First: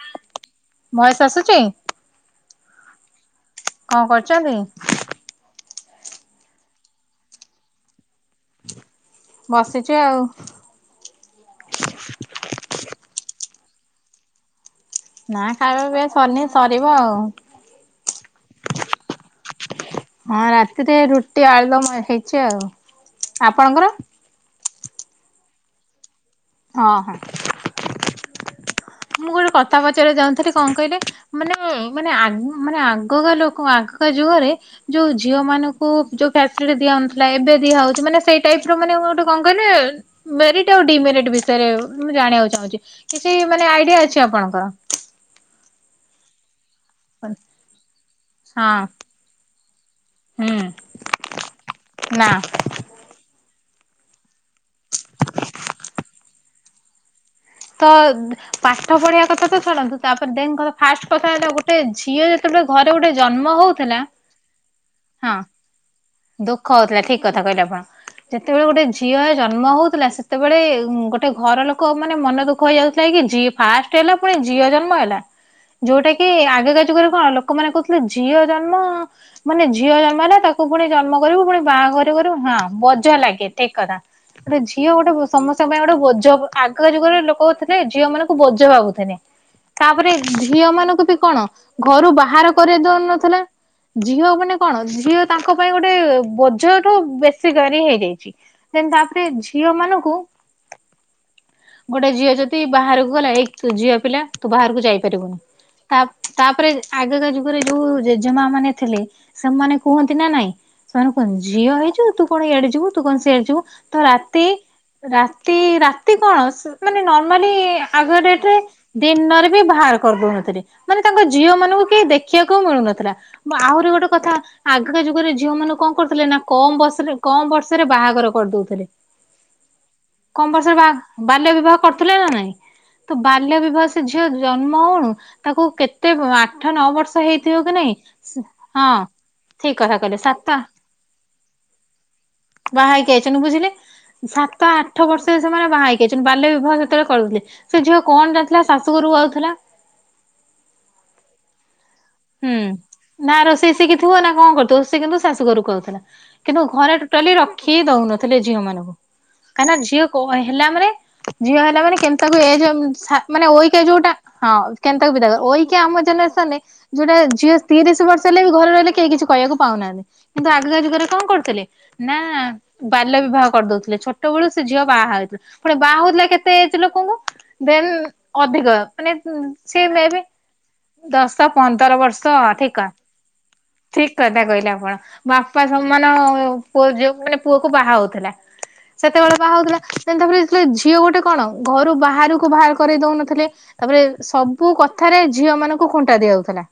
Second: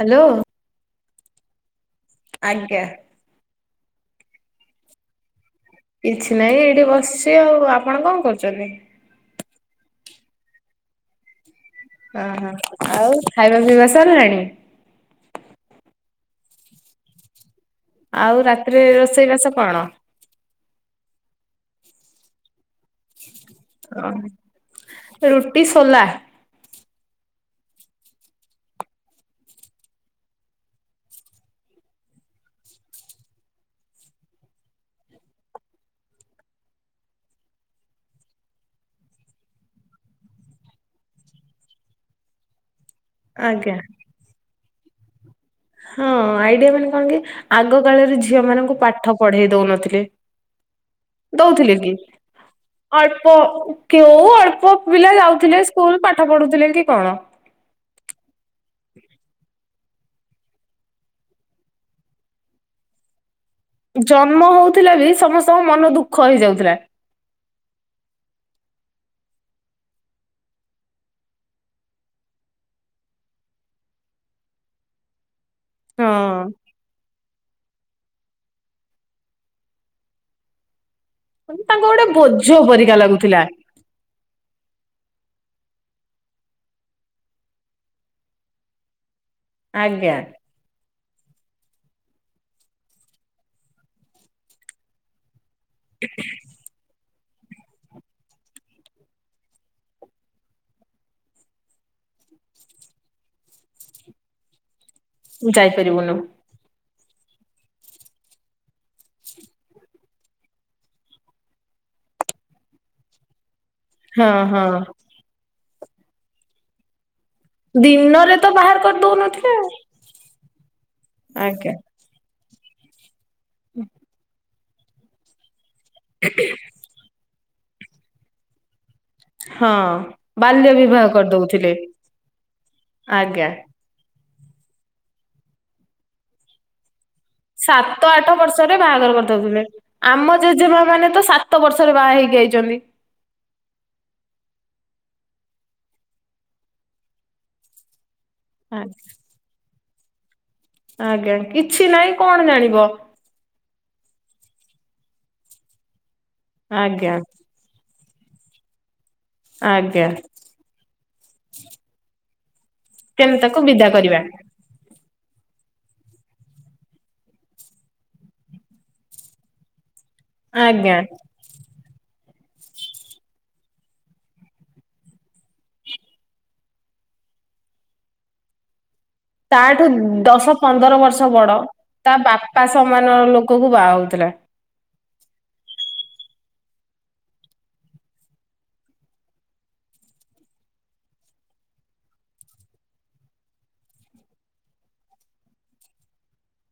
Hello voice ଆସୁଛି ଆଜ୍ଞା। କଣ କରୁଚନ୍ତି? କିଛିନାହିଁ ଏଇଠି ବସିଛି ଆଉ ଆପଣ କଣ କରୁଚନ୍ତି। ବସିଚି ଆଉ। ଅହ ଆଉ ଖାଇବା ପିଇବା ସରିଲାଣି। ନାଁ ଖାଇବା ପିଇବା ସରିନି ସରିବ ଆଉ। ଆଉ ରାତିରେ ରୋଷେଇ ବାସ କଣ? ହଁ ରାତିରେ ରୁଟି ଆଳୁଦମ ହେଇଚି ଆଉ। ଆପଣଙ୍କର? [unintelligible] ରୁଟି ସୋଲା। ହଁ ହଁ ମୁଁ ଗୋଟେ କଥା ପଚାରିବାକୁ ଚାହୁଁଥିଲି କଣ କହିଲେ ମାନେ ମାନେ ଆଗ ମାନେ ଆଗକା ଲୋକ ଆଗ କା ଯୁଗରେ। ଯୋଉ ଝିଅ ମାନଙ୍କୁ ଯୋଉ ଫ୍ୟାସିଲିଟି ଦିଆହଉନଥିଲା ଏବେ ଦିଆହଉଛି ମାନେ ସେଇଟାଇପର ମାନେ ଗୋଟେ କଣ କହିଲେ? ମେରିଟ ଆଉ ଡିମେରିଟ ବିଷୟରେ ମୁଁ ଜାଣିବାକୁ ଚାହୁଁଛି କିଛି ମାନେ ଆଜ୍ଞା ଆଇଡିଆ ଅଛି ଆପଣଙ୍କର? ହଁ ଆଇଡିଆ ମାନେ କଣକି ଆଗକାଳରେ ଝିଅ ମାନଙ୍କୁ ହଁ ପାଠ ପଢେଇ ଦଉନଥିଲେ। ହୁଁ ଦଉଥିଲେକି? ନା ଅଳ୍ପ କେଉଁ ଅଳ୍ପପିଲା ଯାଉଥିଲେ ସ୍କୁଲ ପାଠ ପଢୁଥିଲେକି କଣ? ତ ପାଠ ପଢିବା କଥାତ ଛାଡନ୍ତୁ ତାପରେ ଦେନ କର ଫାଷ୍ଟ କଥାହେଲା ଗୋଟେ ଝିଅ। ତେବେ ଘରେ ଗୋଟେ ଜନ୍ମହଉ। ଜନ୍ମ ହଉଥିଲେ ବି ସମସ୍ତଙ୍କ ମନ ଦୁଃଖ ହେଇଯାଉଥିଲା। ଠିକ୍ କଥା କହିଲେ ଆପଣ। ଯେତେବେଳେ ଗୋଟେ ଝିଅଏ ଜନ୍ମ ହଉଥିଲା ସେତେବେଳେ ଗୋଟେ ଘର ଲୋକ ମାନେ ମନ ଦୁ ଦୁଃଖ ହେଇଯାଉଥିଲା କିି ଜି ଫାଷ୍ଟେ ହେଲା ପୁଣି ଜିଅ ଜନ୍ମ ହେଲା। ଯୋଉଟା କି ଆଗକା ଯୁଗରେ କଣ ଲୋକମାନଙ୍କୁ ଗୋଟେ ଝିଅ ଜନ୍ମ ମାନେ ଝିଅ ଜନ୍ମ ନା ତାକୁ ପୁଣି ଜନ୍ମ କରିବୁ ହଁ ପୁଣି ତାଙ୍କୁ ଗୋଟେ ବାହାଘର କରିବୁ ବୋଝ ହାଁ ପରିକା ବଜା ଲାଗୁଥିଲା ଲାଗେ ଠିକ୍ କଥା। ଗୋଟେ ଝିଅ ଗୋଟେ ସମସ୍ତଙ୍କ ପାଇଁ ଗୋଟେ ବୋଝ ଆଗକା ଯୁଗରେ ଲୋକ୍ କହୁଥିଲେ ଝିଅ ମାନଙ୍କୁ ବୋଝ ଭାବୁଥିଲେ ତାପରେ ଆଜ୍ଞା। ଝିଅ ମାନଙ୍କୁ ବି କଣ ଘରୁ ବାହାର କରେଇ ଦଉନଥିଲେ ଝିଅ ମାନେ କଣ ଝିଅ ତାଙ୍କ ପାଇଁ ଗୋଟେ ବୋଝଠୁ ବେଶ୍ ସେ ଜରି ହେଇଯାଇଚି। ଦେନ ତାପରେ ଝିଅ ମାନଙ୍କୁ ଗୋଟେ ଝିଅ ଯଦି ବାହାରକୁ ଗଲା ଏଇ ତୁ ଝିଅ ପିଲା ତୁ ବାହାରକୁ ଯାଇପାରିବୁନି। ତା ଯାଇପାରିବୁନୁ ତାପରେ ଆଗକା ଯୁଗରେ ଯୋଉ ଜେଜେମା ମାନେ ଥିଲେ ସେମାନେ କୁହନ୍ତି ନା ନାଇଁ ସେମାନେ କୁହନ୍ତି ଝିଅ ହେଇଚୁ ତୁ କଣ ୟାଡେ ଯିବୁ ତୁ କଣ ସିଆଡେ ଯିବୁ ତୁ ହଁ ରାତି ହଁ ରାତି ରାତି କଣ ସ୍ ମାନେ ନର୍ମ ମାନେ ଆଗକା ଦିନରେ ଡେଟ୍ ତ ରେ ବାହାର ଦିନରେ କରିଦଉନଥିଲେ ବି ଆଉ। ବାହାର କରିଦଉନଥିଲେ ମାନେ ତାଙ୍କ ଝିଅ ଆଜ୍ଞା। ମାନଙ୍କୁ କେହି ଦେଖିଆକୁ ମିଳୁନଥିଲା। ମୁଁ ଆହୁରି ଗୋଟେ କଥା ଆଗକା ଯୁଗରେ ଝିଅ ମାନଙ୍କୁ କଁ କରୁଥିଲେ ନା କମ ବର୍ଷରେ କମ ବର୍ଷରେ ବାହାଘର କରିଦଉଥିଲେ। ହଁ କମ ବାଲ୍ୟ ବର୍ଷରେ ବା ବିବାହ ବାଲ୍ୟ କରିଦଉଥିଲେ। ବିବାହ କରୁଥିଲେ ନା ନାଇଁ ତ ଆଜ୍ଞା। ବାଲ୍ୟ ବିବାହ ସ୍ ସେ ଝିଅ ଜନ୍ମ ହଉଣୁ ତାକୁ କେତେ ଆଠ ନଅ ବର୍ଷ ହେଇ ସାତ ଆଠ ବର୍ଷରେ ବାହାଘର କରିଦଉଥିଲେ। ଠିକ କଥା କହିଲେ ଆମ ସାତ ଜେଜେମା ମାନେ ତ ସାତ ବର୍ଷରେ ବାହା ହେଇକି ଆଇଚନ୍ତି। କି ଆଇଚନ୍ତୀ ବୁଝିଲେ। ସାତ ଆଠ ବର୍ଷରେ ସେମାନେ ବାହା ହେଇକି ଆଇଚନ୍ତୀ ବାଲ୍ୟ ବିବାହ ସେତେବେଳେ କରୁଥିଲେ ସେ ଝିଅ କଣ ଯାଣିଥିଲା ଶାଶୁ ଆଜ୍ଞା ଘରକୁ ଆଉଥିଲା। ଆଜ୍ଞା କିଛି ନାଇଁ କଣ ହୁଁ ଜାଣିବ। ନା ରୋଷେଇ ଶିଖିଥିବ ନା କଣ କରୁଥିବ ସେ କିନ୍ତୁ ଶାଶୁ ଘରୁକୁ ଆଉଥିଲା କିନ୍ତୁ ଘରେ ଆଜ୍ଞା ଟୋଟାଲି ରଖ୍ ଖି ହିଁ ଦଉନଥିଲେ ଝିଅ ମାନଙ୍କୁ କାହିଁକି ନା ଝିଅ ଆଜ୍ଞା। କହେ ହେଲା ମାନେ ଝିଅ ହେଲା ମାନେ କେମିତି ତାକୁ ଏଜ୍ ଅଁ ସା କେମିତି ମାନେ ତାକୁ ଅଇକା ବିଦା ଯୋଉଟା କରିବା ହଁ କେନ୍ତାକୁ ବିଦା କରିବୁ। ଅଇକା ଆମ ଜେନେରେସନ ରେ ଯୋଉଟା ଝିଅ ତିରିଶି ବର୍ଷ ହେଲେ ବି ଘରେ ରହିଲେ କେହି କିଛି କହିଆକୁ ପାଉନାହାନ୍ତି। କିନ୍ତୁ ଆଗକା ଆଜ୍ଞା ଯୁଗରେ କଣ କରୁଥିଲେ ନାଁ ବାଲ୍ୟ ବିବାହ କରିଦଉଥିଲେ ଛୋଟ ବେଳୁ ସେ ଝିଅ ବାହା ହେଇଥିଲା। ପୁଣି ବାହା ହଉଥିଲା କେତେ ଏଜ୍ ଲୋକଙ୍କୁ ଦେନ୍ ଅଧିକ ମାନେ ତାଠୁ ସେ ମେବି ଦଶ ପନ୍ଦର ବର୍ଷ ଦଶ ବଡ ପନ୍ଦର ତା ବର୍ଷ ବାପା ଅଧିକା। ସମାନ ଲୋକକୁ ବାହା ଠିକ୍ ହଉଥିଲା କଥା କହିଲେ ଆପଣ। ବାପା ସମାନ ପୁଅ ଯୋଉ ମାନେ ପୁଅକୁ ବାହା ହଉଥିଲା। ସେତେବେଳେ ବାହା ହଉଥିଲା ଦେନ୍ ତାପରେ ଯେତେବେଳେ ଝିଅ ଗୋଟେ କଣ ଘରୁ ବାହାରୁକୁ ବାହାର କରେଇ ଦଉନଥିଲେ ତାପରେ ସବୁ କଥାରେ ଝିଅ ମାନଙ୍କୁ ଖୁଣ୍ଟା ଦିଆଯାଉଥିଲା।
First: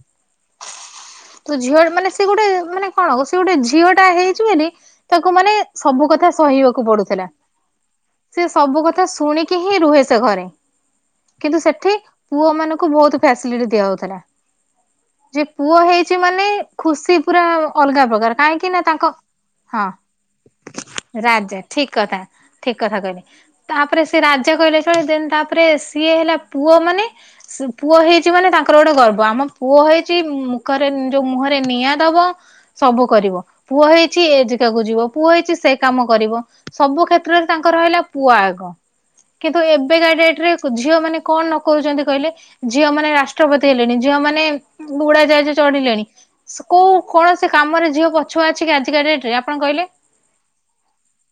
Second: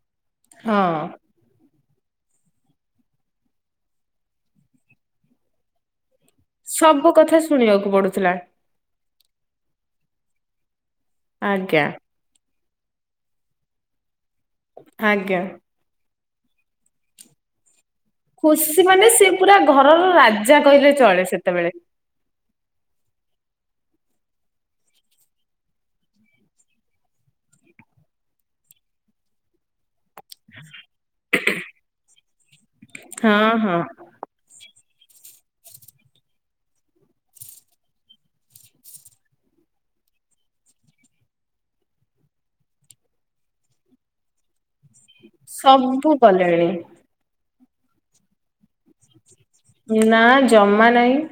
ହଁ। ତୁ ଝିଅ ମାନେ ସେ ଗୋଟେ ମାନେ କଣ ସିଏ ଗୋଟେ ଝିଅ ଟା ହେଇଚି ବୋଲି ତାକୁ ମାନେ ସବୁ କଥା ସହିବାକୁ ସବୁ ପଡୁଥିଲା। କଥା ଶୁଣିବାକୁ ପଡୁଥିଲା ସେ ସବୁକଥା ଶୁଣିକି ହିଁ ରୁହେ ସେ ଘରେ କିନ୍ତୁ ଆଜ୍ଞା ସେଠି ପୁଅ ମାନଙ୍କୁ ବହୁତ ଫ୍ୟାସିଲିଟି ଦିଆଯାଉଥିଲା। ଆଜ୍ଞା। ଯେ ପୁଅ ହେଇଚି ମାନେ ଖୁସି ପୁରା ଅଲଗା ପ୍ରକାର। [unintelligible] କାହିଁକି ନା ଖୁସି ମାନେ ତାଙ୍କ ସେ ପୁରା ଘରର ରାଜା କହିଲେ ହଁ- ଚଳେ ରାଜା ସେତେବେଳେ। ଠିକ୍ କଥା। ଠିକ୍ କଥା କହିଲେ ତାପରେ ସେ ରାଜା କହିଲେ [unintelligible] ଦେନ୍ ତାପରେ ସିଏ ହେଲା ପୁଅ ମାନେ ପୁଅ ହେଇଚି ମାନେ ତାଙ୍କର ଗୋଟେ ଗର୍ବ। ଆମ ପୁଅ ହେଇଚି ମୁଖରେ ଯଉ ମୁହଁରେ ନିଆଁ ଦବ ସବୁ କରିବ ହଁ ହଁ ପୁଅ ହେଇ କିଛି ଏ ଜାଗାକୁ ଯିବ ପୁଅ ହେଇଚି ସେ କାମ କରିବ ସବୁ କ୍ଷେତ୍ରରେ ତାଙ୍କର ରହିଲା ପୁଅ ଆଗ। କିନ୍ତୁ ଏବେକା ଡେଟ୍ ରେ ଝିଅ ମାନେ କଣ ନ କରୁଚନ୍ତି କହିଲେ। ଝିଅ ମାନେ ରାଷ୍ଟ୍ରପତି ହେଲେଣି ଝିଅ ମାନେ ଉଡାଜାହାଜ ଚଢିଲେଣି ସବୁ କଲେଣି କଉ କୌଣସି କାମ ଝିଅ ପଛୁଆ ଅଛିକି ଆଜିକା ଡେଟ୍ ରେ ଆ ନା ଜମା ନାହିଁ।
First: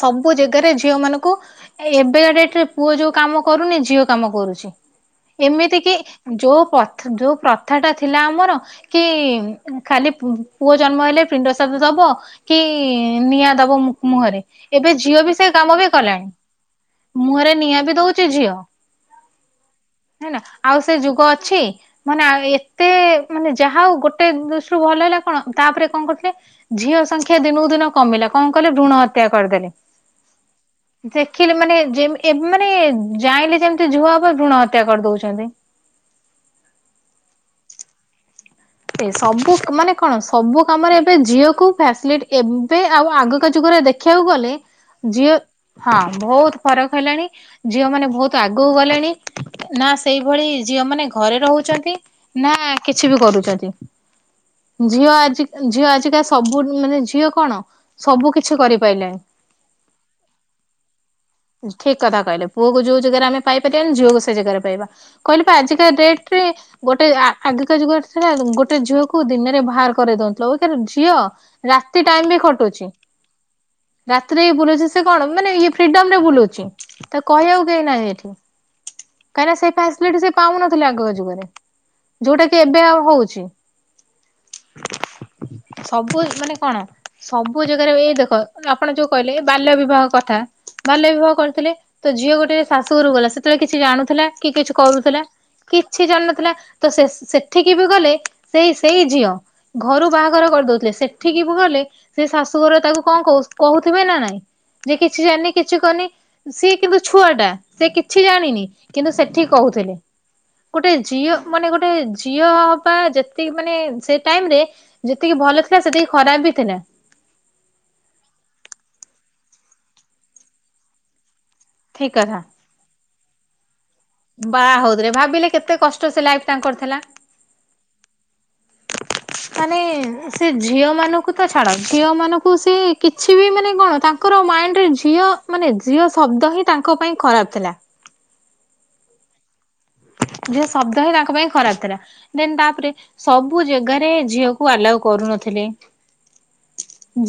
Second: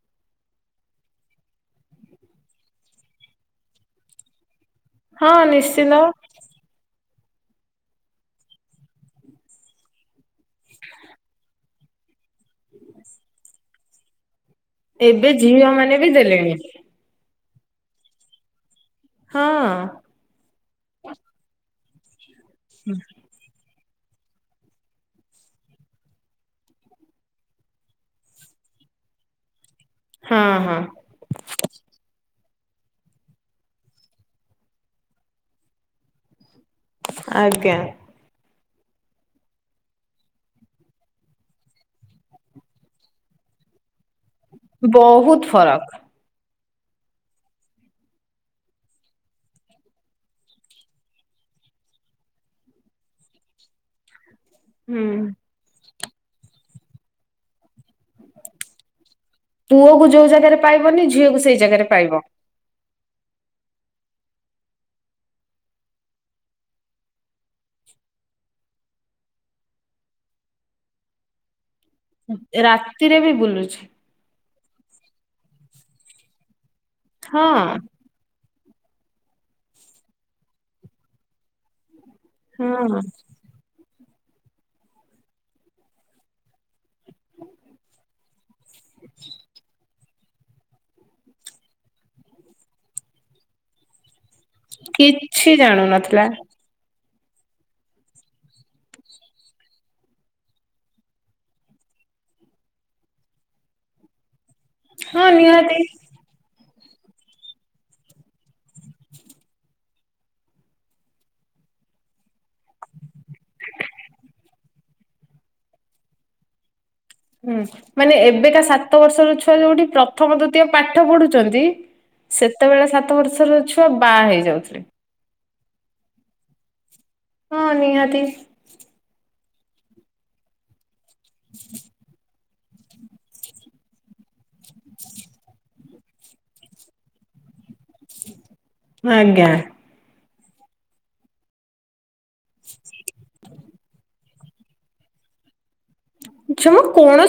ସବୁ ଜେଗାରେ ଝିଅ ମାନଙ୍କୁ ଏବେକା ଡେଟ୍ ରେ ପୁଅ ଯଉ କାମ କରୁନି ଝିଅ କାମ କରୁଚି। ହଁ ଏମିତି କି ନିଶ୍ଚିନ୍ତ ଯଉ ପଥା- ଯଉ ପ୍ରଥା ଟା ଥିଲା ଆମର କି ଖାଲି ପୁ-ପୁଅ ଜନ୍ମ ହେଲେ ପିଣ୍ଡ ଶ୍ରାଦ୍ଧ ଦବ କି ନିଆଁ ଦବ ମୁ- ମୁହଁରେ ଏବେ ଝିଅ ବି ସେ କାମ ବି କଲାଣି। ମୁହଁରେ ନିଆଁ ବି ଦଉଚି ଝିଅ। ହଁ। ହେଲା ଆଉ ସେ ଯୁଗ ଅଛି ମାନେ ଆ-ଏତେ ମାନେ ଯାହା ହଉ ଗୋଟେ ଦୃଷ୍ଟିରୁୁ ଭଲ ହେଲା କଣ ତାପରେ କଣ କରୁଥିଲେ ଝିଅ ସଂଖ୍ୟା ଦିନକୁ ଦିନ କମିଲା କଣ କଲେ ଭୃଣ ହତ୍ୟା କରିଦେଲେ। ହଁ- ହଁ। ଦେଖିଲେ ମାନେ ଯେମି- ମାନେ ଯାଇଁଲେ ଯେମିତି ଝୁଅ ହବ ଭୃଣ ହତ୍ୟା କରିଦଉଚନ୍ତି। ଆଜ୍ଞା। ସବୁ ମାନେ କଣ ସବୁ କାମରେ ଏବେ ଝିଅକୁ ଫ୍ୟାସିଲିଟି ଏବେ ଆଉ ଆଗକା ଯୁଗରେ ଦେଖ୍ ଖିବାକୁ ଗଲେ ଝିଅ ବହୁତ ଫରକ। ହଁ ବହୁତ୍ ଫରକ୍ ହେଲାଣି ଝିଅ ମାନେ ବହୁତ୍ ଆଗକୁ ଗଲେଣି ନା ସେଇଭଳି ଝିଅ ମାନେ ଘରେ ରହୁଚନ୍ତି। ନା କିଛି ବି କରୁଚନ୍ତି। ହୁଁ ଝିଅ ଆଜି ଝିଅ ଆଜିକା ସବୁ ମାନେ ଝିଅ କଣ ସବୁ କିଛି କରିପାରିଲେଣି ପୁଅକୁ ଯୋଉ ଜାଗାରେ ପାଇବନି ଝିଅକୁ ସେଇ ଜାଗାରେ ଠିକ୍ କଥା ପାଇବ। କହିଲେ। ପୁଅ କୁ ଯଉ ଜାଗାରେ ଆମେ ପାଇପାରିବାନି ଝିଅକୁ ସେଇ ଜାଗାରେ ପାଇବା। କହିଲି ପା ଆଜିକା ଡେଟ୍ ରେ ଗୋଟେ ଆ-ଆଗିକା ଯୁଗ ଥିଲା ଗୋଟେ ଝିଅକୁ ଦିନରେ ବାହାର କରେଇ ଦଉନଥିଲେ [unintelligible] ଝିଅ ରାତି ଟାଇମ୍ ବି ଖଟୁଚି। ରାତିରେ ବି ବୁଲୁଛି ରାତିରେ ବି ବୁଲୁଚି ସେ କଣ ମାନେ ଇଏ ଫ୍ରିଡମ୍ ରେ ବୁଲୁଚି ତାକୁ ହଁ କହିବାକୁ କେହି ନାହିଁ ଏଠି। କାହିଁକି ନା ସେ ଫାସିଲିଟି ସେ ପାଉନଥିଲେ ଆଗ ଯୁଗରେ ଯଉଟା କି ଏବେ ହଁ। ଆଉ ହଉଚି। ସବୁ ଇଏ ମାନେ କଣ ସବୁ ଜାଗାରେ ଏଇ ଦେଖ ଆପଣ ଯଉ କହିଲେ ଏ ବାଲ୍ୟ ବିବାହ କଥା ବାଲ୍ୟ ବିବାହ କରିଥିଲେ ତ ଝିଅ ଗୋଟିଏ ଶାଶୁଘରକୁ ଗଲା ସେତେବେଳେ କିଛି ଜାଣୁଥିଲା। କି କିଛି କରୁଥିଲା କିଛି କିଛି ଜାଣୁନଥିଲା ଜାଣିନଥିଲା ତ ସେ ସେଠିକି ବି ଗଲେ ସେଇ ସେଇ ଝିଅ ଘରୁ ବାହାଘର କରିଦଉଥିଲେ ସେଠିକି ବି ଗଲେ ସେ ଶାଶୁଘର ତାକୁ କଣ କ- କହୁଥିବେ ନା ନାଇଁ ଯେ କିଛି ହଁ ଜାଣିନି କିଛି ନିହାତି। କରୁନି ସିଏ କିନ୍ତୁ ଛୁଆ ଟା ସେ କିଛି ଜାଣିନି କିନ୍ତୁ ସେଠି କହୁଥିଲେ। ଗୋଟେ ଝିଅ ମାନେ ଗୋଟେ ଝିଅ ହବା ଯେତ୍ ତିକି ମାନେ ସେ ଟାଇମ୍ ରେ ଯେତିକି ଭଲ ଥିଲା ସେତିକି ଖରାପ୍ ବି ଥିଲା। ହୁଁ ମାନେ ଏବେକା ସାତ ବର୍ଷର ଛୁଆ ଯଉଠି ପ୍ରଥମ ଦ୍ୱିତୀୟ ପାଠ ପଢୁଚନ୍ତି ଠିକ୍ କଥା। ସେତେବେଳେ ସାତ ବର୍ଷର ଛୁଆ ବାହା ହେଇଯାଉଥିଲେ। ରେ ଭାବିଲେ କେତେ କଷ୍ଟ ସେ ଲାଇଫ ତାଙ୍କର ଥିଲା? ହଁ ନିହାତି। ମାନେ ସେ ଝିଅମାନଙ୍କୁ ତ ଛାଡ ଝିଅ ମାନ ସେ କିଛି ବି ମାନେ କଣ ତାଙ୍କର ମାଇଣ୍ଡରେ ଝିଅ ମାନେ ଝିଅ ଶବ୍ଦ ହିଁ ତାଙ୍କ ପାଇଁ ଖରାପ ଥିଲା। ଆଜ୍ଞା। ଝିଅ ଶବ୍ଦ ହିଁ ତାଙ୍କ ପାଇଁ ଖରାପ ଥିଲା। ଦେନ ତାପରେ ସବୁ ଜାଗାରେ ଝିଅକୁ ଆଲାଉ କରୁନଥିଲେ। ଜ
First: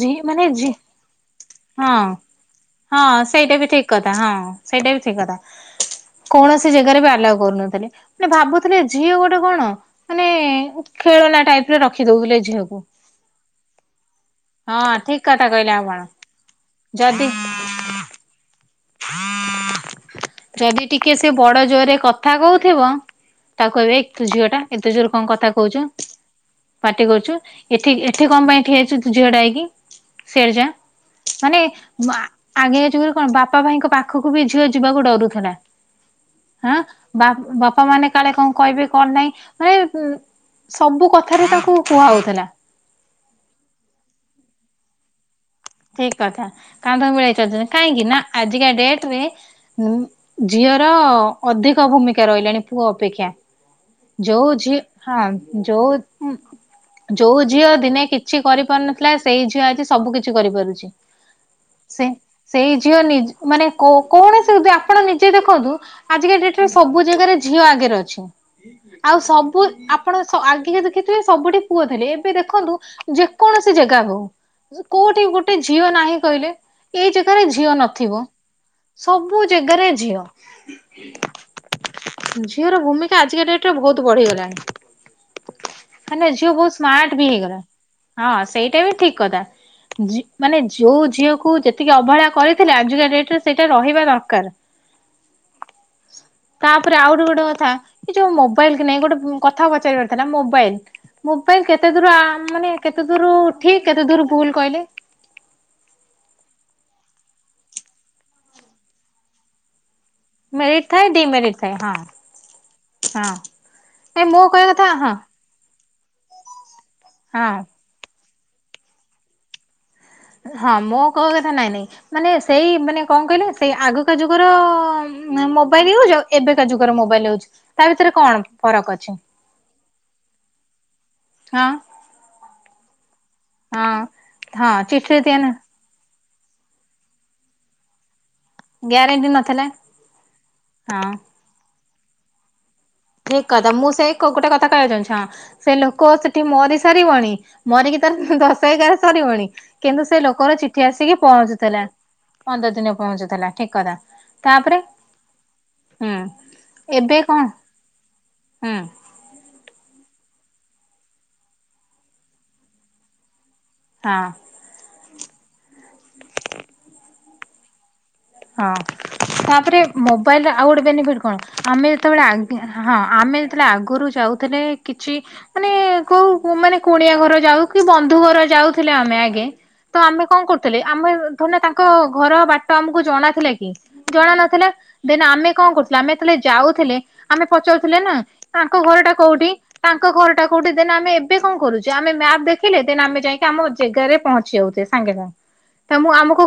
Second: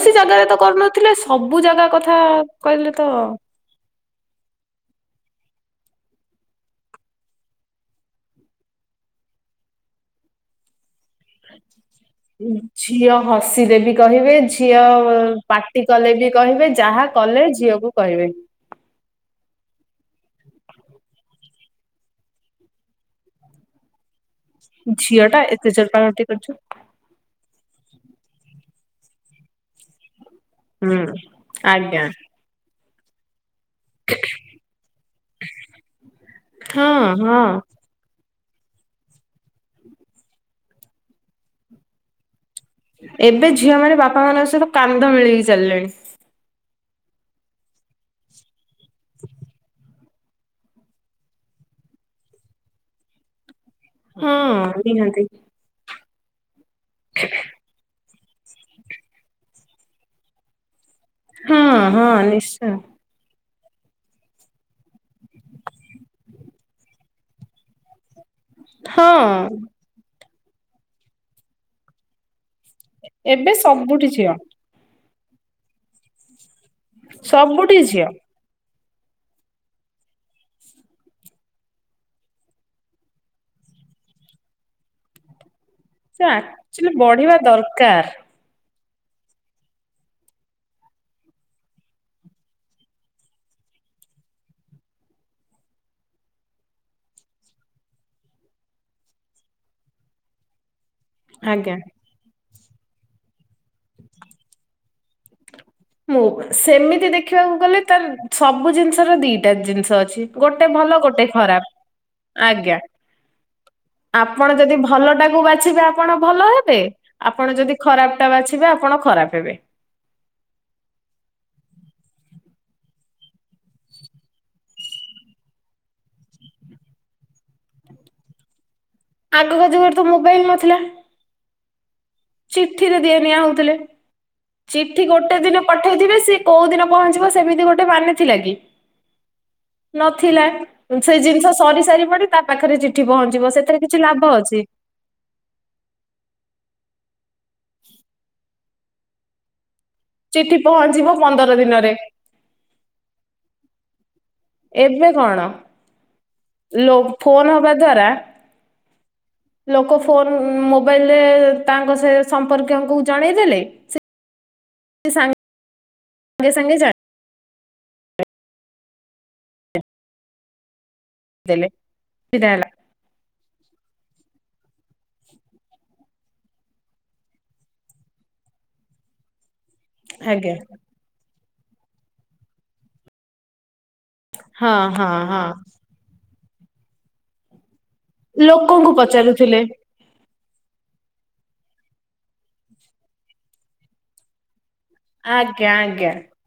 ଝି ମାନେ ଜାଗାରେ ତ ଝି କରୁନଥିଲେ ସବୁ ଜାଗା ହଁ କଥା କହିଲେ ହଁ ତ। ସେଇଟା ବି ଠିକ କଥା ହଁ ସେଇଟା ବି ଠିକ୍ କଥା। କୌଣସି ଜାଗାରେ ବି ଆଲାଉ କରୁନଥିଲେ ମାନେ ଭାବୁଥିଲେ ଝିଅ ଗୋଟେ କଣ? ମାନେ ଖେଳନା ଟାଇପ ର ରଖି ଦଉଥିଲେ ଝିଅକୁ ଝିଅ ହସିଲେ ବି କହିବେ ଝିଅ ହଁ ଠିକ କଥା କହିଲେ ପାଟି ଆପଣ କଲେ ବି କହିବେ ଯାହା ଯଦି କଲେ ଝିଅକୁ କହିବେ। [inaudible] ଯଦି ଟିକେ ସେ ବଡ ଜୋରରେ କ କଥା କହୁଥିବ ତାକୁ କହିବେ ଏ ତୁ ଝିଅଟା ଏତେ ଜୋରରେ ଝିଅ କଣ ଟା କଥା ଏତେ କହୁଛୁ? ଜୋର ପାଟି କରୁଛୁ ପାଟି କରୁଛୁ ଏଠି ଏଠି କଣ ପାଇଁ ଠିଆହେଇଛୁୁ ତୁ ଝିଅଟା ହେଇକି? ସିଆଡେ ଯା। ହୁଁ ମାନେ ଆଜ୍ଞା ଆ ଆଗେ ଏଇ ଯୁଗରେ କଣ ବାପା ଭାଇଙ୍କ ପାଖକୁ ବି ଝିଅ ଯିବାକୁ ଡରୁଥିଲା ହଁ। ବା ବାପା ମାନେ କାଳେ କଣ କହିବେ କଣ ନାହିଁ? ମାନେ ସବୁ କଥାରେ ତାକୁ କୁହା ହଉଥିଲା। ଏବେ ଝିଅମାନେ ବାପା ମାନଙ୍କ ସହିତ କାନ୍ଧ ମିଳେଇକି ଚାଲିଲେଣି। ଠିକ କଥା କାନ୍ଧ ମିଳେଇକି ଚାଲୁଛନ୍ତି କାହିଁକି ନା ଆଜିକା ଡେଟ ରେ ଝିଅର ଅଧିକ ଭୂମିକା ରହିଲାଣି ପୁଅ ଅପେକ୍ଷା। ହଁ ଯୋଉ ଝିଅ ନିହାତି ହଁ ଯୋଉ ଯୋଉ ଝିଅ ଦିନେ କିଛି କରିପାରୁନଥିଲା ସେଇ ଝିଅ ଆଜି ସବୁ କି କରିପାରୁଛି ହଁ ହଁ ସେ ନିଶ୍ଚୟ ସେଇ ଝିଅ ନି ମାନେ କୋଉ କୌଣସି ବି ଆପଣ ନିଜେ ଦେଖନ୍ତୁ। ଆଜିକା ଡେଟରେ ସବୁ ଜାଗାରେ ଝିଅ ଆଗରେ ଅଛି। ଆଉ ହଁ ସବୁ ଆପଣ ଆଗେ ଦେଖିଥିବେ ସବୁଠି ପୁଅ ଥିଲେ ଏବେ ଦେଖନ୍ତୁ। ଏବେ ଯେକୌଣସି ଜାଗା ସବୁଠି ହେଉ। ଝିଅ କୋଉଠି ଗୋଟେ ଝିଅ ନାହିଁ କହିଲେ ଏଇ ଜାଗାରେ ଝିଅ ନଥିବ। ସବୁ ଜେଗାରେ ଝିଅ। [inaudible] ଝିଅର ଭୂମିକା ଆଜିକା ଡେଟରେ ବହୁତ ବଢିଗଲାଣି। ସେ ମାନେ ଝିଅ ବହୁତ ଆକ୍ଚୁଆଲି ସ୍ମାର୍ଟ ବି ବଢିବା ହେଇଗଲାଣି ଦରକାର ହଁ ସେଇଟା ବି ଠିକ କଥା। ମାନେ ଯୋଉ ଝିଅକୁ ଯେତିକି ଅବହେଳା କରିଥିଲେ ଆଜିକା ଡେଟରେ ସେଇଟା ରହିବା ଦରକାର। [inaudible] ତାପରେ ଆହୁରି ଗୋଟେ କଥା ଏ ଯୋଉ ମୋବାଇଲ କି ନେଇ ଗୋଟେ କଥା ପଚାରିବାର ଥିଲା ମୋବାଇଲ। ମୋବାଇଲ ଆଜ୍ଞା। କେତେ ଦୂର ଆ ମାନେ କେତେ ଦୂର ଠିକ କେତେ ଦୂର ଭୁଲ କହିଲେ? ସେମିତି ଦେଖିବାକୁ ଗଲେ ତାର ସବୁ ଜିନିଷର ଦିଟା ଜିନିଷ ଅଛି। ଗୋଟେ ମେରିଟ ଭଲ ଥାଏ ଗୋଟେ ଡିମେରିଟ ଖରାପ। ଥାଏ ହଁ ଆଜ୍ଞା। ହଁ ନାଇଁ ମୋ ଆପଣ କହିବା ଯଦି କଥା ହଁ ଭଲଟାକୁ ବାଛିବେ ଆପଣ ଭଲ ହେ ବେ ହଁ ଆପଣ ଯଦି ଖରାପଟା ବାଛିବେ ଆପଣ ଖରାପ ହେବେ। ହଁ ମୋ କହିବା କଥା ନାଇଁ ନାଇଁ ମାନେ ସେଇ ମାନେ କଣ କହିଲେ? ସେଇ ଆଗକା ଯୁଗର ମୋବାଇଲ ୟୁଜ ଆଉ ଏବେକା ଯୁଗର ମୋବାଇଲ ୟୁଜ। ତା ଭିତରେ କଣ ଫରକ ଅଛି? ଆଗକା ଯୁଗରେ ତ ମୋବାଇଲ ନଥିଲା। ହଁ। ଚିଠିରେ ଦିଏ ନିଆ ହଉଥିଲେ ହଁ ହଁ ଚିଠି ଚିଠିରେ ଗୋଟେ ଦିଆ ଦିନ ପଠେଇଥିବେ ସିଏ କୋଉ ଦିନ ପହଞ୍ଚିବ ସେମିତି ଗୋଟେ ମାନେ ଥିଲା କି? ଗ୍ୟାରେଣ୍ଟି ନଥିଲା ନଥିଲା ହଁ ସେ ଜିନିଷ ସରି ସାରିବଣି ତା ପାଖରେ ଚିଠି ପହଞ୍ଚିବ ସେଥିରେ କିଛି ଲାଭ ଅଛି। ଆଚ୍ଛା। ସେ ଲୋକ ସେଠି ମରି ସାରିବଣି ମରିକି ତାର ଦଶ ଏଗାର ସରିବଣି କିନ୍ତୁ ସେ ଲୋକର ଚିଠି ପହଞ୍ଚିବ ଆସିକି ପନ୍ଦର ପହଞ୍ଚୁଥିଲା ଦିନରେ ପନ୍ଦର ଦିନେ ପହଞ୍ଚୁଥିଲା ଠିକ କଥା। ତାପରେ ଏବେ କଣ ହୁଁ ଲୋ ଫୋନ୍ ହବା ଦ୍ଵାରା ହାଁ ଲୋକ ଫୋନ୍ ମୋବାଇଲରେ ତାଙ୍କ ସେ ସମ୍ପର୍କୀୟଙ୍କୁ ଜଣେଇ ଦେଲେ ହଁ। ସେ ସାଙ୍ଗ ସାଙ୍ଗେ ସାଙ୍ଗେ ଜାଣ ହଁ ତାପରେ ମୋବାଇଲରେ ଆଉ ଗୋଟେ ବେନିଫିଟ୍ କଣ ଦେଲେ ଆମେ ଯେତେବେଳେ ସୁବିଧା ଆଗେ ହେଲା ହଁ ଆମେ ଯେତେବେଳେ ଆଗରୁ ଯାଉଥିଲେ କିଛି ମାନେ କୋଉ ମାନେ କୁଣିଆ ଘର ଯାଉ କି ବନ୍ଧୁ ଘର ଯାଉଥିଲେ ଆମେ ଆଗେ ତ ଆମେ କଣ ଆଜ୍ଞା। କରୁଥିଲେ ଆମେ ଧୋଡି ନା ତାଙ୍କ ଘର ବାଟ ଆମକୁ ଜଣା ଥିଲେ କି? ଜଣା ନଥିଲା ହଁ ହଁ ଦେନ ହଁ ଆମେ କଣ କରୁଥିଲେ ଆମେ ଯେତେବେଳେ ଯାଉଥିଲେ ଆମେ ପଚାରୁଥିଲେ ନା? ୟାଙ୍କ ଲୋକଙ୍କୁ ଘର ଟା କୋଉଠି? ପଚାରୁଥିଲେ ତାଙ୍କ ଘରଟା କଉଠି ଦେନ୍ ଆମେ ଏବେ କଣ କରୁଚେ ଆମେ ମ୍ୟାପ୍ ଦେଖିଲେ ଦେନ ଆମେ ଯାଇଁ କି ଆମ ଜେଗାରେ ପହଞ୍ଚି ଯାଉଚେ। ସାଙ୍ଗେ ସାଙ୍ଗେ ଆଜ୍ଞା ତ ମୁଁ ଆଜ୍ଞା। ଆମକୁ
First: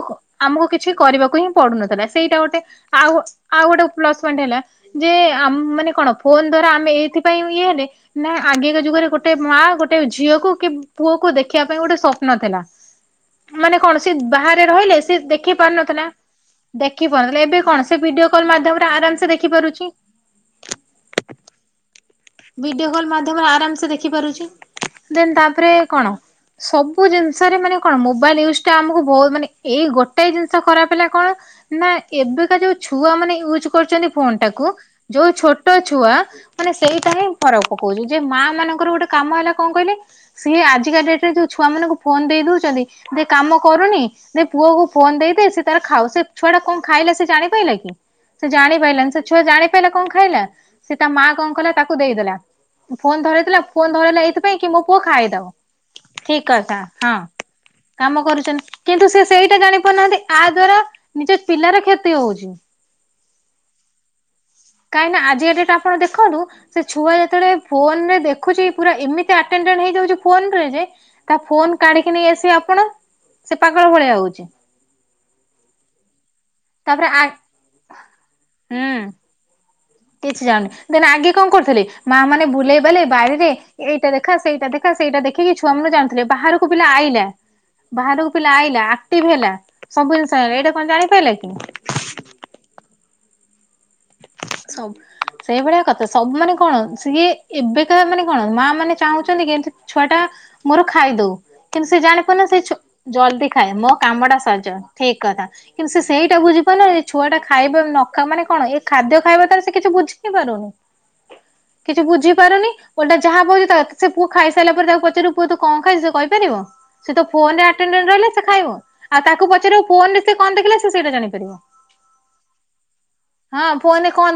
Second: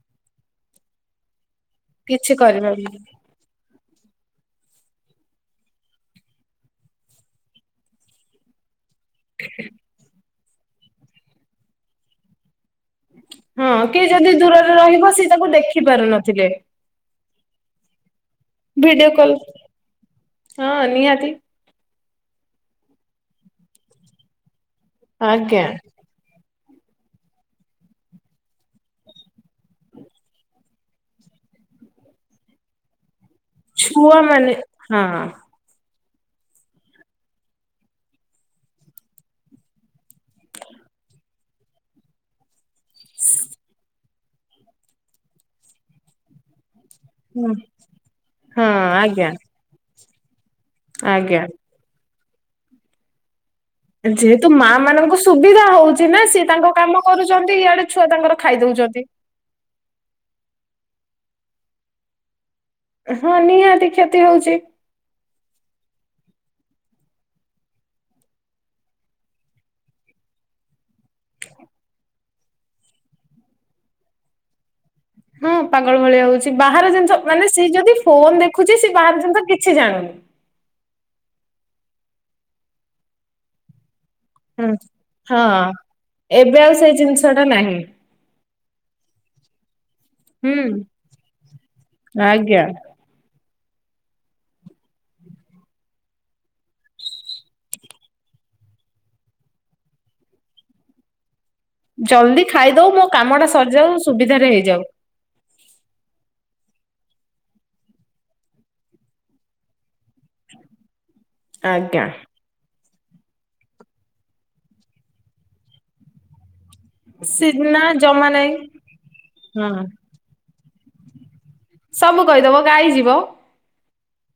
ଆମକୁ କିଛି କରିବାକୁ ହିଁ ପଡୁନଥିଲା କିଛି ସେଇଟା ଗୋଟେ କରିବା ଆଉ ଆଉ ଗୋଟେ ପ୍ଲସ ପଏଣ୍ଟ ହେଲା ଯେ ଆ ମାନେ କଣ ଫୋନ ଦ୍ଵାରା ଆମେ ଏଇଥିପାଇଁ ଇଏ ହେଲେ ନା ଆଗେକା ଯୁଗରେ ଗୋଟ ଗୋଟେ ମାଁ ଗୋଟେ ଝିଅକୁ କି ପୁଅ କୁ ଦେଖିବା ପାଇଁ ଗୋଟେ ସ୍ୱପ୍ନ ଥିଲା। ହଁ ମାନେ କଣ କିଏ ସିଏ ଯଦି ବାହାରେ ଦୂରରେ ରହିଲେ ରହିବ ସିଏ ତାକୁ ଦେଖି ପାରୁ ନଥିଲା। ପାରୁନଥିଲେ। ଦେଖି ପାରୁ ଏବେ କଣ ସେ ଭିଡିଓ କଲ ମାଧ୍ୟମରେ ଭିଡିଓ ଆରାମ ସେ କଲ ଦେଖିପାରୁଛି। ହଁ ନିହାତି। ଭିଡିଓ କଲ୍ ମାଧ୍ୟମରେ ଆରାମ ସେ ଦେଖି ପାରୁଛି ଦେନ୍ ଆଜ୍ଞା। ତାପରେ କଣ? ସବୁ ଜିନିଷରେ ମାନେ କଣ ମୋବାଇଲ ୟୁଜ ଟା ଆମକୁ ବହୁତ ମାନେ ଏଇ ଗୋଟେ ଜିନିଷ ଖରାପ ହେଲା କଣ? ନା ଏବେକା ଯୋଉ ଛୁଆ ମାନେ ୟୁଜ୍ କରୁଚନ୍ତି ଛୁଆ ଫୋନ ମାନେ ଟାକୁ ହଁ ଯୋଉ ଛୋଟ ଛୋଟ ଛୁଆ ମାନେ ସେଇଟା ହିଁ ଫରକ ପକଉଚି ଯେ ମାଁ ମାନଙ୍କର ଗୋଟେ କାମ ହେଲା କଣ କହିଲେ ସିଏ ଆଜିକା ଡେଟ ରେ ଯୋଉ ଛୁଆମାନଙ୍କୁ ଫୋନ ଦେଇ ଦଉଚନ୍ତି। ଦେ କାମ କରୁନି ଦେ ପୁଅକୁ ଫୋନ ଦେଇଦେ ସିଏ ତାର ଖାଉ ସେ ଛୁଆ ଟା କଣ ଖାଇଲା ସେ ଜାଣି ହୁଁ, ପାଇଲା କି ସେ ହଁ ଜାଣି ପାଇଲାନି ସେ ଆଜ୍ଞା ଛୁଆ ଜାଣି ପାଇଲା କଣ ଖାଇଲା? ସେ ତା ମାଁ ଆଜ୍ଞା। କଣ କଲା ତାକୁ ଦେଇଦେଲା ଫୋନ ଧରେଇଦେଲା ଫୋନ୍ ଧରେଇଲା ଯେହେତୁ ଏଇଥିପାଇଁ କି ମା ମୋ ପୁଅ ମାନଙ୍କୁ ସୁବିଧା ହଉଛି ନା ଖାଇଦବ ଠିକ ସିଏ ତାଙ୍କ କଥା କାମ ହଁ। କରୁଛନ୍ତି ଇଆଡେ ଛୁଆ କାମ ତାଙ୍କର କରୁଚନ୍ତି ଖାଇଦଉଛନ୍ତି। କିନ୍ତୁ ସିଏ ସେଇଟା ଜାଣି ପାରୁନାହାନ୍ତି ଆ ଦ୍ଵାରା ନିଜ ପିଲାର କ୍ଷତି ହଉଚି। ହଁ ନିହାତି କ୍ଷତି ହଉଚି। କାଇଁ ନା ଆଜିକା ଡେଟ୍ ରେ ଆପଣ ଦେଖନ୍ତୁ ସେ ଛୁଆ ଯେତେବେଳେ ଫୋନ ରେ ଦେଖୁଚି ପୁରା ଏମିତି ଆଟେନଡେନ୍ଡ ହେଇଯାଉଚି ଫୋନରେ ଯେ ତା ଫୋନ କାଣିକି ନେଇ ଆସିବେ ଆପଣ ସେ ପାଗଳ ଭଳିଆ ହଉଚି। ହଁ ପାଗଳ ଭଳିଆ ହଉଚି ବାହାର ତାପରେ ଜିନିଷ ଆ ମାନେ ସିଏ ଯଦି ଫୋନ ଦେଖୁଛି ସିଏ ହୁଁ ବାହାର ଜିନିଷ କିଛି ଜାଣୁନି। କିଛି ଜାଣୁନି ଦେନ୍ ଆଗେ କଣ କରୁଥିଲେ ମାଁ ମାନେ ବୁଲେଇବାଲେଇ ବାରିରେ ଏଇଟା ଦେଖା ସେଇଟା ହୁଁ ଦେଖା ସେଇଟା ହଁ। ଦେଖିକି ଛୁଆ ମାନେ ଜାଣୁଥିଲେ ଏବେ ବାହାରକୁ ଆଉ ପିଲା ସେଇ ଜିନିଷ ଆଇଲା ଟା ନାହିଁ ବାହାରକୁ ଉଲା ଆଇଲା। ଆକ୍ଟିଭ ହେଲା ସବୁ ଜିନିଷ ହୁଁ ଆଇଲା। ଏଇଟା କଁ ଜାଣି ପାଇଲା କି? ଆଜ୍ଞା। ସବ୍ ସେଇ ଭଳିଆ କଥା ସବ୍ ମାନେ କଣ ସିଏ ଏବେକା ମାନେ କଣ ମା ମାନେ ଚାହୁଁଚନ୍ତି କେମତି ଛୁଆଟା ମୋର ଖାଇଦଉ। କିନ୍ତୁ ସେ ଜାଣି ଜଲ୍ଦି ପାରୁନେଇ ସେଇ ଛୁ ଖାଇଦଉ ମୋ କାମ ଜଲଦି ଟା ଖାଏ ସରିଯାଉ ମୋ କାମଟା ସୁବିଧାରେ ସରିଯାଉ। ହେଇଯାଉ ଠିକ୍ କଥା କିନ୍ତୁ ସେ ସେଇଟା ବୁଝିପାରୁ ନାହାନ୍ତି ଛୁଆଟା ଖାଇବା ନ ଖା ମାନେ କଣ ଏ ଖାଦ୍ୟ ଖାଇବା ତାର ସେ କିଛି ବୁଝି ହିଁ ପାରୁନି। କିଛି ଆଜ୍ଞା। ବୁଝି ପାରୁନି ଓଲଟା ଯାହା କହୁଚି ତା ସେ ପୁଅ ଖାଇସାଇଲା ପରେ ତାକୁ ପଚାରିବୁ ପୁଅ ତୁ କଁ ଖାଇ ସେ କହିପାରିବ? ସେ ତ ଫୋନ୍ ରେ ସିନା ଆଟେଣ୍ଡେ ଜମା ରହିଲେ ସେ ନାହିଁ ଖାଇବ? ଆଉ ତାକୁ ପଚାରିବ ହଁ ଫୋନ୍ ରେ ସେ କଣ ଦେଖିଲା ସେ ସେଇଟା ଜାଣିପାରିବ। ସବୁ କହି ଦବ ଗାଇ ଯିବ। ହଁ ଫୋନ୍ ରେ କଁ ଦେ